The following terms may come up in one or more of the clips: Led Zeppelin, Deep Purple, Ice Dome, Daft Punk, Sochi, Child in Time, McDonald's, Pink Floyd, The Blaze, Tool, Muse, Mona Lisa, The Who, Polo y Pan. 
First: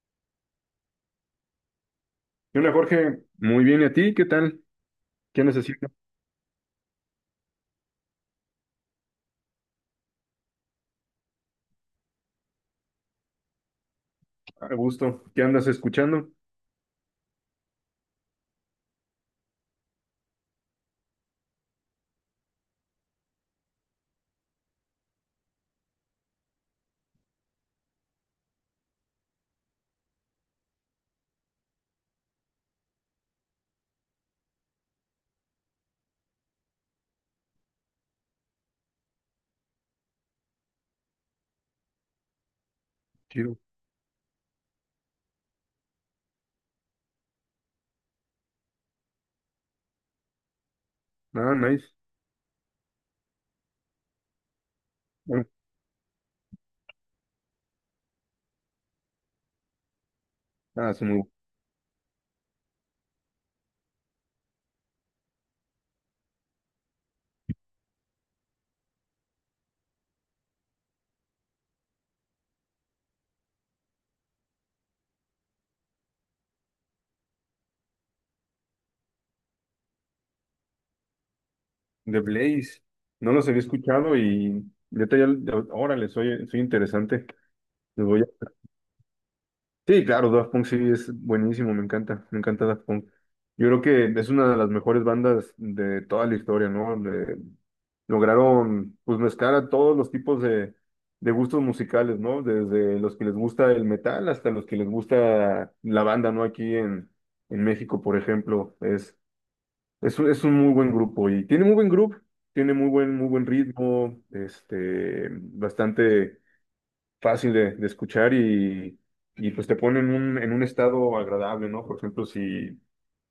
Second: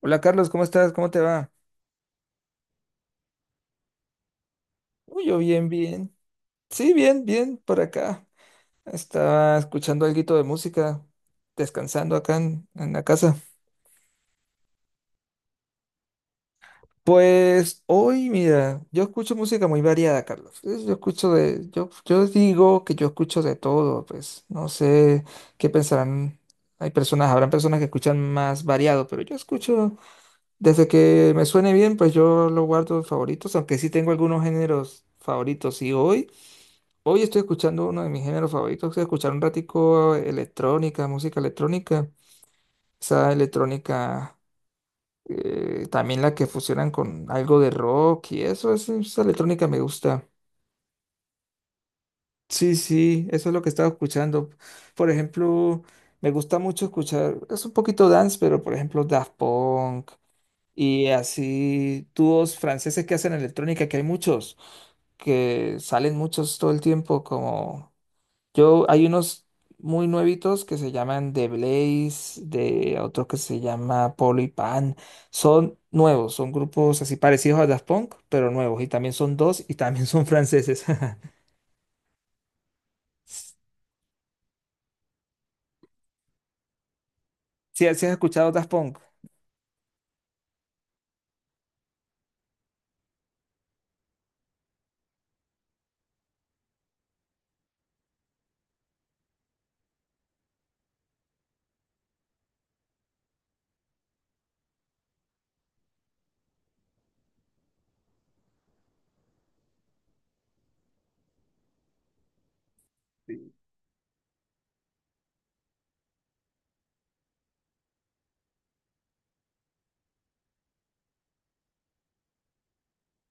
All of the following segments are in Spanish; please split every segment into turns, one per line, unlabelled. Hola Carlos, ¿cómo estás? ¿Cómo te va?
¿Qué onda, Jorge? Muy bien, ¿y a ti? ¿Qué tal?
Uy, yo
¿Qué
bien,
necesitas?
bien. Sí, bien, bien, por acá. Estaba escuchando alguito de música, descansando acá en la casa.
A gusto. ¿Qué andas escuchando?
Pues hoy, mira, yo escucho música muy variada, Carlos. Yo escucho yo digo que yo escucho de todo, pues no sé qué pensarán. Hay personas, habrán personas que escuchan más variado, pero yo escucho desde que me suene bien, pues yo lo guardo en favoritos, aunque sí tengo algunos géneros favoritos. Y hoy estoy escuchando uno de mis géneros favoritos. Estoy escuchando un ratico electrónica, música electrónica. Esa
Chido.
electrónica, también la que fusionan con algo de rock y eso, esa electrónica me gusta.
Ah, nice.
Sí, sí, eso es lo que estaba escuchando. Por
Bueno,
ejemplo, me gusta mucho escuchar, es un poquito dance, pero por ejemplo Daft Punk
ah, su
y
mu-
así dúos franceses que hacen electrónica, que hay muchos, que salen muchos todo el tiempo como... Hay unos muy nuevitos que se llaman The Blaze, de otro que se llama Polo y Pan. Son nuevos, son grupos así parecidos a Daft Punk, pero nuevos. Y también son dos y también son franceses.
The Blaze. No los había escuchado y neta, órale, soy interesante.
Si has
Los voy a-
escuchado Daft Punk,
Sí, claro, Daft Punk sí es buenísimo, me encanta Daft Punk. Yo creo que es una de las mejores bandas de toda la historia, ¿no? Lograron pues mezclar a todos los tipos de gustos musicales, ¿no? Desde los que les gusta el metal hasta los que les gusta la banda, ¿no? Aquí en México, por ejemplo, es un muy buen grupo y tiene muy buen grupo, tiene muy buen ritmo, este, bastante fácil de escuchar y pues te pone en un estado agradable, ¿no? Por ejemplo, si...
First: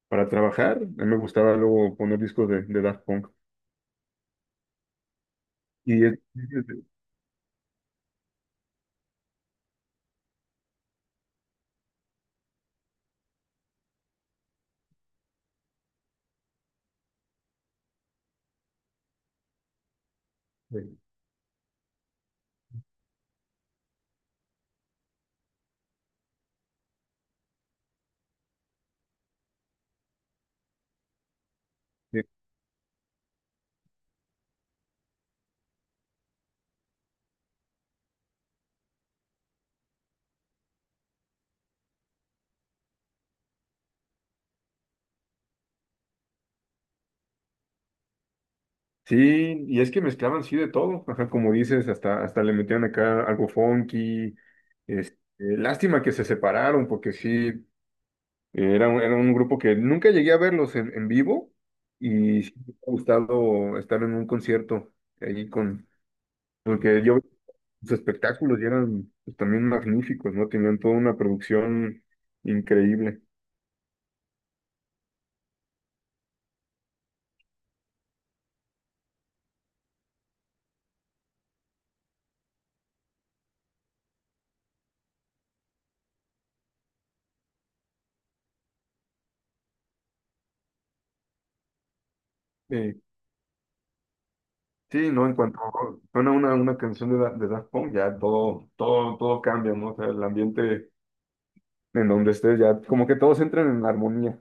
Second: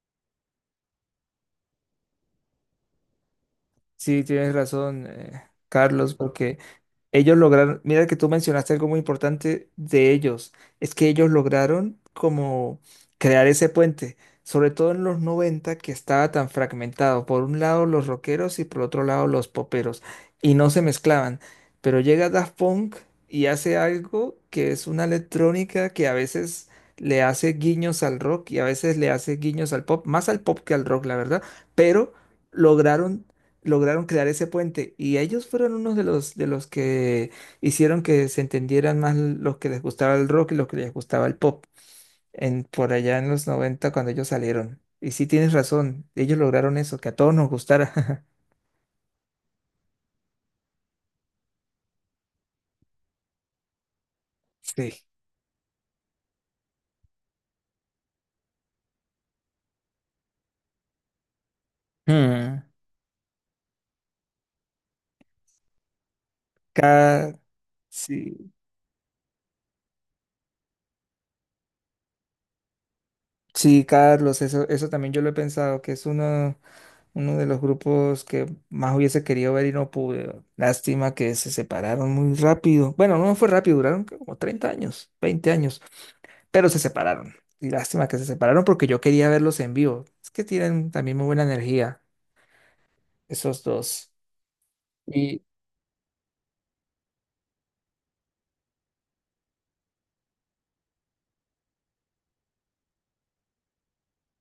Para trabajar, a mí me gustaba luego poner discos de Daft Punk.
sí, tienes razón,
Y
Carlos,
es-
porque ellos lograron, mira que tú mencionaste algo muy importante de ellos, es que ellos lograron como crear ese puente, sobre todo en los 90 que estaba tan fragmentado, por un lado los rockeros y por otro lado los poperos, y no se mezclaban, pero llega Daft Punk y hace algo que es una electrónica que a veces le hace guiños al rock y a veces le hace guiños al pop, más al pop que al rock, la verdad, pero lograron lograron crear ese puente y ellos fueron unos de los que hicieron que se entendieran más los que les gustaba el rock y los que les gustaba el pop en por allá en los 90 cuando ellos salieron. Y sí tienes razón, ellos lograron eso, que a todos nos gustara.
Sí, y es que mezclaban sí de todo, ajá, como dices, hasta, hasta le metían acá algo funky,
Sí.
este, lástima que se separaron, porque sí, era un grupo que nunca llegué a verlos en vivo, y sí
Hmm.
me ha gustado estar en un concierto ahí con, porque yo
Cada,
sus espectáculos y eran pues, también magníficos, ¿no? Tenían toda una producción increíble.
Sí, Carlos, eso también yo lo he pensado, que es uno, uno de los grupos que más hubiese querido ver y no pude. Lástima que se separaron muy rápido. Bueno, no fue rápido, duraron creo como 30 años, 20 años, pero se separaron. Y lástima que se separaron porque yo quería verlos en vivo. Es que tienen también muy buena energía,
Eh,
esos dos.
sí, ¿no? En cuanto suena una canción de Daft Punk, ya todo, todo, todo cambia, ¿no? O sea, el ambiente en donde estés ya, como que todos entran en armonía.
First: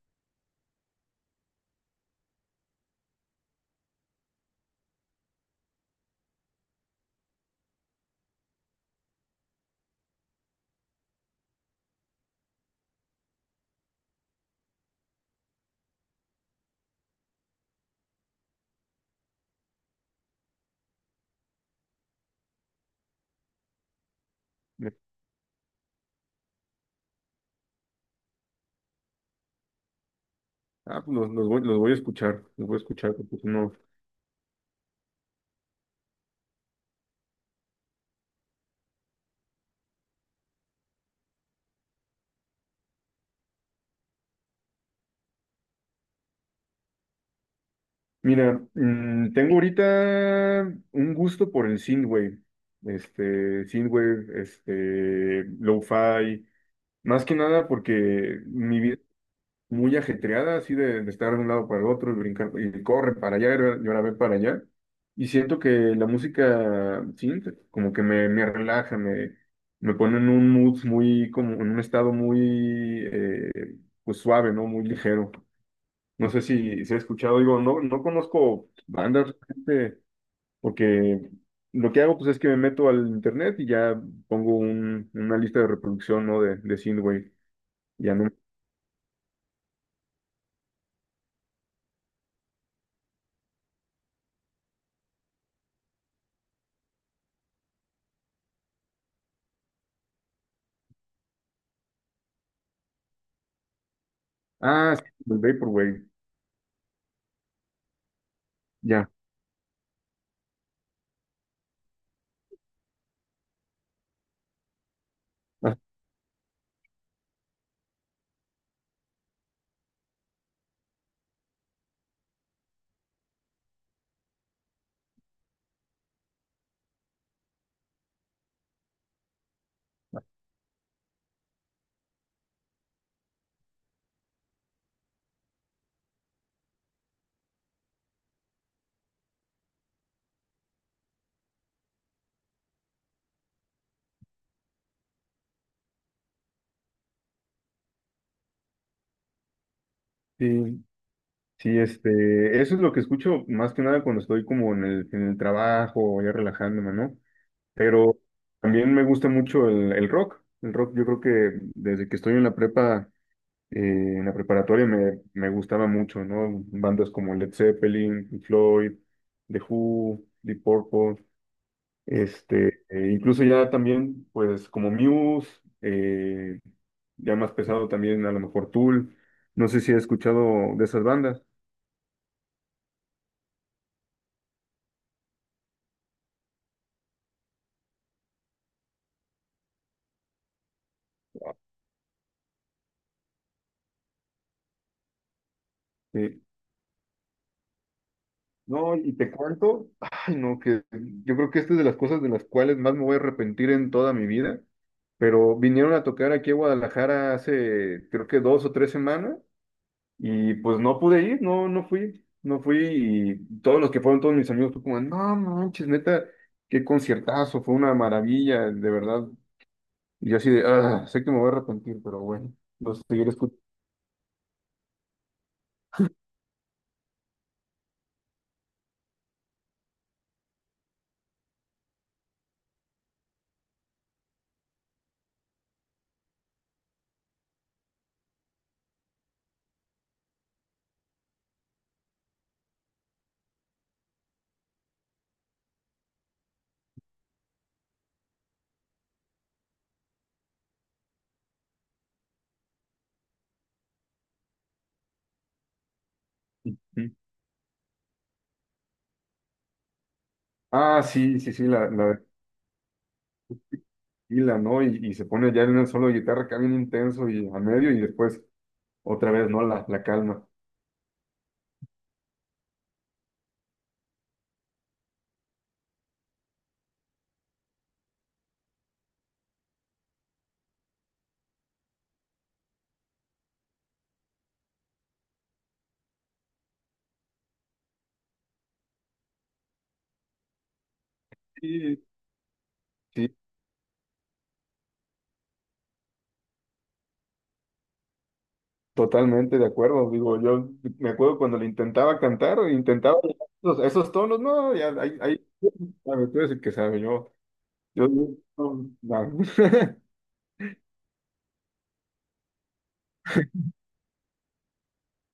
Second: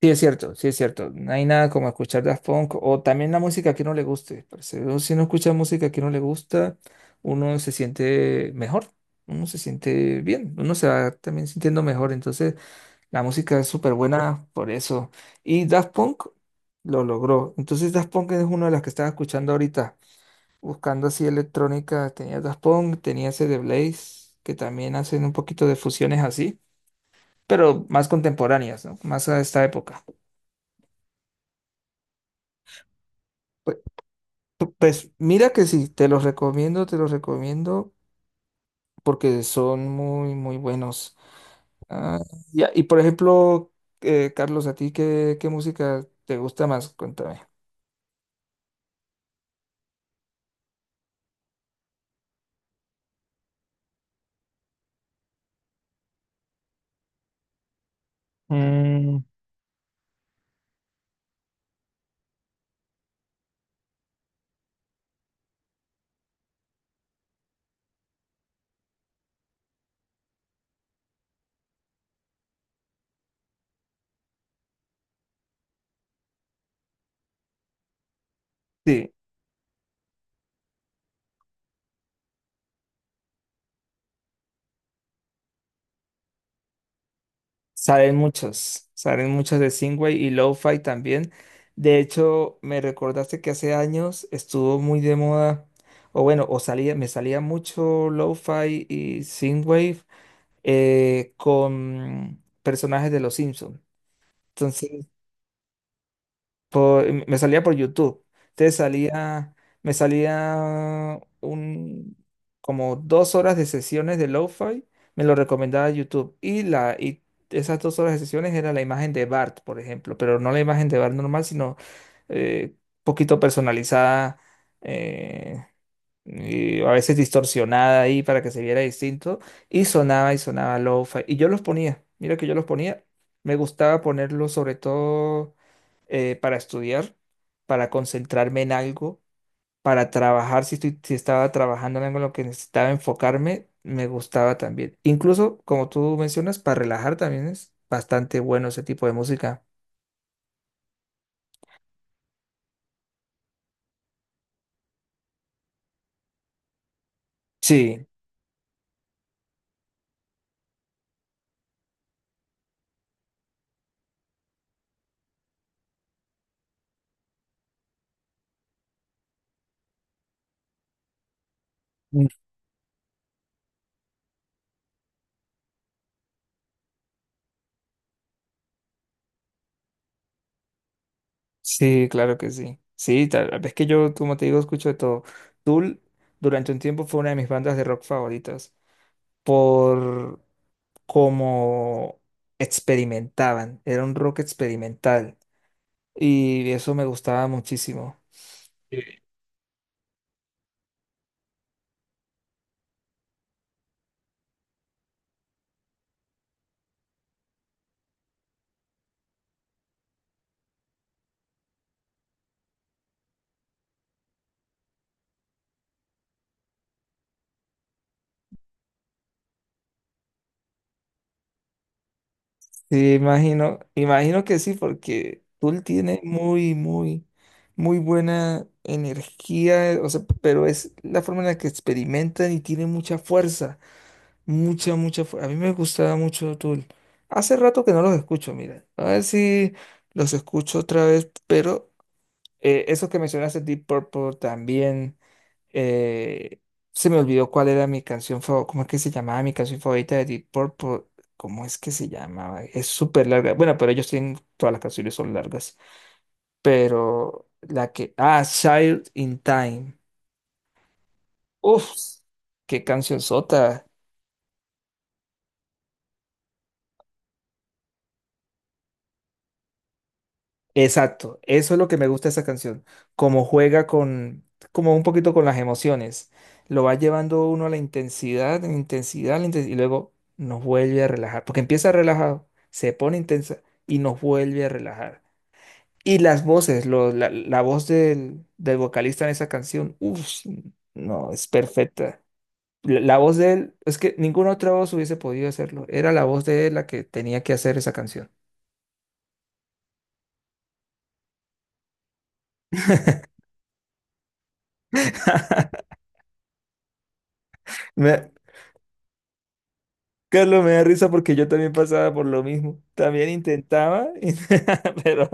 Sí, es cierto, sí, es cierto. No hay nada como escuchar Daft Punk o también la música que no le guste, parce. Uno, si uno escucha música que no le gusta, uno se siente mejor, uno se siente bien, uno se va también sintiendo mejor. Entonces, la música es súper buena por eso. Y Daft Punk lo logró. Entonces, Daft Punk es una de las que estaba escuchando ahorita, buscando así electrónica. Tenía Daft Punk, tenía ese de Blaze, que también hacen un poquito de fusiones así, pero más contemporáneas, ¿no? Más a esta época.
Ah, pues los voy a escuchar, los voy a escuchar, porque pues no.
Pues mira que sí, te los recomiendo porque son muy, muy buenos. Ah, ya, y por ejemplo, Carlos, ¿a ti qué música te gusta más? Cuéntame.
Mira, tengo ahorita un gusto por el synthwave, este, lo-fi, más que nada porque mi vida
Mm,
muy ajetreada, así de estar de un lado para el otro y brincar, y corre para allá, y ahora ve para allá. Y siento que la música synth como que me relaja, me pone en un mood muy, como en un estado muy, pues suave, ¿no? Muy ligero. No sé si, si he escuchado, digo, no, no conozco
sí,
bandas, realmente, porque lo que hago pues es que me meto al internet y ya una lista de reproducción, ¿no? De Synthwave. Ya no.
salen muchas de Singway y Lo-Fi también. De hecho, me recordaste que hace años estuvo muy de moda, o bueno, me salía mucho Lo-Fi y Synthwave con personajes de los Simpsons.
Ah, sí, el Vaporwave.
Me salía por YouTube. Entonces
Ya.
salía, me salía como 2 horas de sesiones de lo-fi, me lo recomendaba YouTube. Y esas 2 horas de sesiones era la imagen de Bart, por ejemplo, pero no la imagen de Bart normal, sino eh, poquito personalizada. eh, y a veces distorsionada ahí para que se viera distinto, y sonaba lo-fi, y yo los ponía, mira que yo los ponía, me gustaba ponerlos sobre todo para estudiar, para concentrarme en algo, para trabajar, si estaba trabajando en algo en lo que necesitaba enfocarme, me gustaba también. Incluso, como tú mencionas, para relajar también es bastante bueno ese tipo de música.
Sí, sí, este, eso es lo que escucho más que nada cuando estoy como en el trabajo, ya relajándome, ¿no?
Sí.
Pero también me gusta mucho el rock. El rock, yo creo que desde que estoy en la prepa, eh, en la preparatoria me, me gustaba mucho, ¿no? Bandas como Led Zeppelin, Pink Floyd, The Who, Deep Purple, este, e incluso ya también, pues como Muse, eh, ya más pesado también a lo mejor Tool. No sé si has escuchado de esas bandas.
Sí, claro que sí. Sí, tal vez que yo, como te digo, escucho de todo. Tool durante un tiempo fue una de mis bandas de rock favoritas por cómo experimentaban. Era un rock experimental
Sí.
y eso me gustaba muchísimo.
No,
Sí.
y te cuento, ay, no, que yo creo que esta es de las cosas de las cuales más me voy a arrepentir en toda mi vida, pero vinieron a tocar aquí a Guadalajara hace, creo que dos o tres semanas, y pues no pude ir, no, no fui, no fui, y todos los que fueron, todos mis amigos, fue como, no manches, neta, qué conciertazo, fue una maravilla, de verdad, y yo así de, ah, sé que me voy a arrepentir, pero bueno, los
Sí,
seguiré escuchando.
imagino, imagino que sí, porque Tool tiene muy, muy, muy buena energía, o sea, pero es la forma en la que experimentan y tiene mucha fuerza. Mucha, mucha. A mí me gustaba mucho Tool. Hace rato que no los escucho, mira. A ver si los escucho otra vez, pero esos que mencionaste, Deep Purple, también, eh, se me olvidó cuál era mi canción favorita, cómo es que se llamaba mi canción favorita de Deep Purple. ¿Cómo es que se llamaba? Es súper larga. Bueno, pero ellos tienen, todas las canciones son largas. Pero la que, ah, Child in Time.
Ah, sí, sí, sí, la,
Uf,
la
qué canción sota.
y la, ¿no? Y se pone ya en un solo de guitarra acá bien intenso y a medio y después otra vez, ¿no? La calma.
Exacto, eso es lo que me gusta de esa canción, como juega con, como un poquito con las emociones, lo va llevando uno a la intensidad, la intensidad, la intensidad, y luego nos vuelve a relajar, porque empieza relajado, se pone intensa y nos vuelve a relajar. Y las voces, la voz del, del vocalista en esa canción, uff, no, es
Sí,
perfecta. La
sí,
voz de él, es que ninguna otra voz hubiese podido hacerlo, era la voz de él la que tenía que hacer esa canción.
totalmente de acuerdo. Digo, yo me acuerdo cuando le intentaba cantar, intentaba esos, esos tonos, no, ya, ahí, ahí, sabe, tú eres el que sabe, yo,
Me,
no, no.
Carlos, me da risa porque yo también pasaba por lo mismo. También intentaba, pero,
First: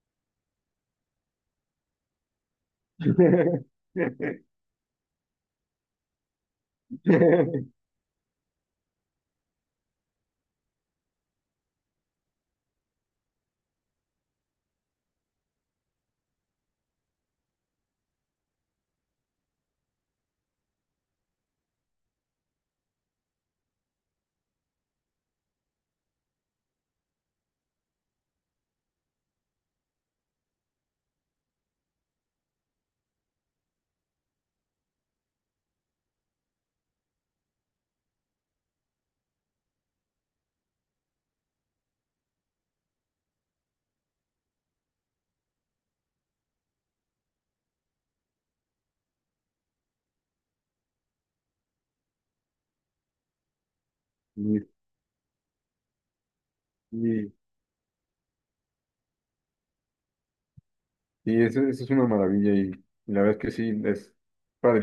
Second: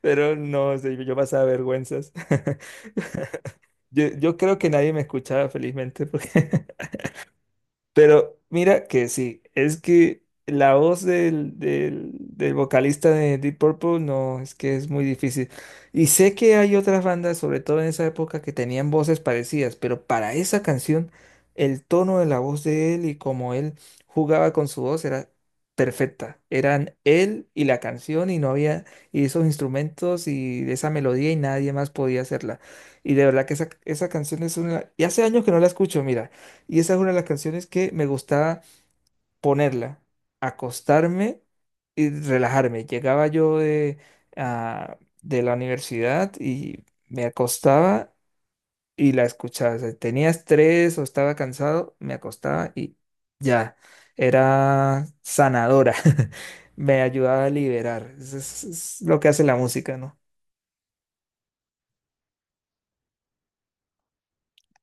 pero no sé, yo pasaba vergüenzas. Yo creo que nadie me escuchaba felizmente porque Pero mira que sí, es que la voz del vocalista de Deep Purple no, es que es muy difícil. Y sé que hay otras bandas, sobre todo en esa época, que tenían voces parecidas, pero para esa canción, el tono de la voz de él y cómo él jugaba con su voz era perfecta. Eran él y la canción y no había, y esos instrumentos y esa melodía y nadie más podía hacerla. Y de verdad que esa canción es una... Y hace años que no la escucho, mira. Y esa es una de las canciones que me gustaba ponerla, acostarme y relajarme. Llegaba yo de, ah, de la universidad y me acostaba y la escuchaba. O sea, tenía estrés o estaba cansado, me acostaba y ya.
Y,
Era sanadora. Me
y,
ayudaba a liberar. Eso es lo que hace la música, ¿no?
y eso, eso es una maravilla y la verdad es que sí, es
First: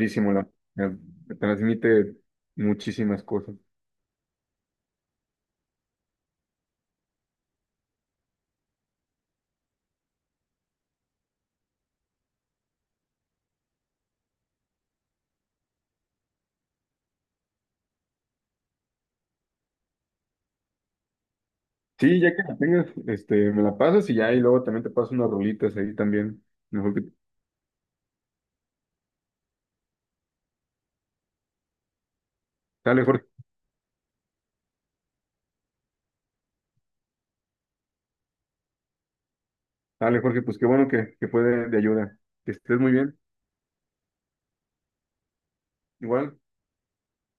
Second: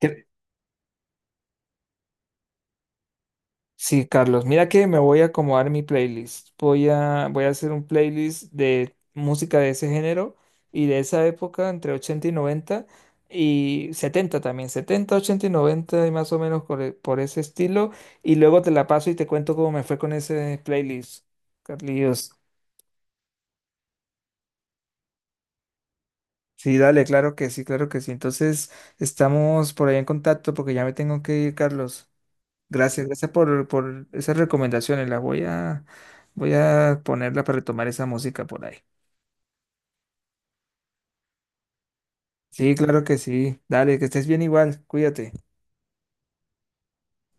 Cre-
la, me me transmite muchísimas cosas.
Sí, Carlos, mira que me voy a acomodar mi playlist. Voy a hacer un playlist de música de ese género y de esa época, entre 80 y 90 y 70 también, 70 80 y 90 y más o menos por ese estilo. Y luego te la paso y te cuento cómo me fue con ese playlist,
Sí, ya
Carlos.
que la tengas, este, me la pasas y ya, y luego también te paso unas rolitas ahí también.
Sí,
Mejor
dale,
que...
claro que sí, claro que sí. Entonces estamos por ahí en contacto porque ya me tengo que ir, Carlos.
Dale,
Gracias,
Jorge.
gracias por esas recomendaciones. Las voy a ponerla para retomar esa música por ahí.
Dale, Jorge, pues qué bueno que fue de ayuda. Que
Sí,
estés muy
claro
bien.
que sí. Dale, que estés bien igual. Cuídate.
Igual.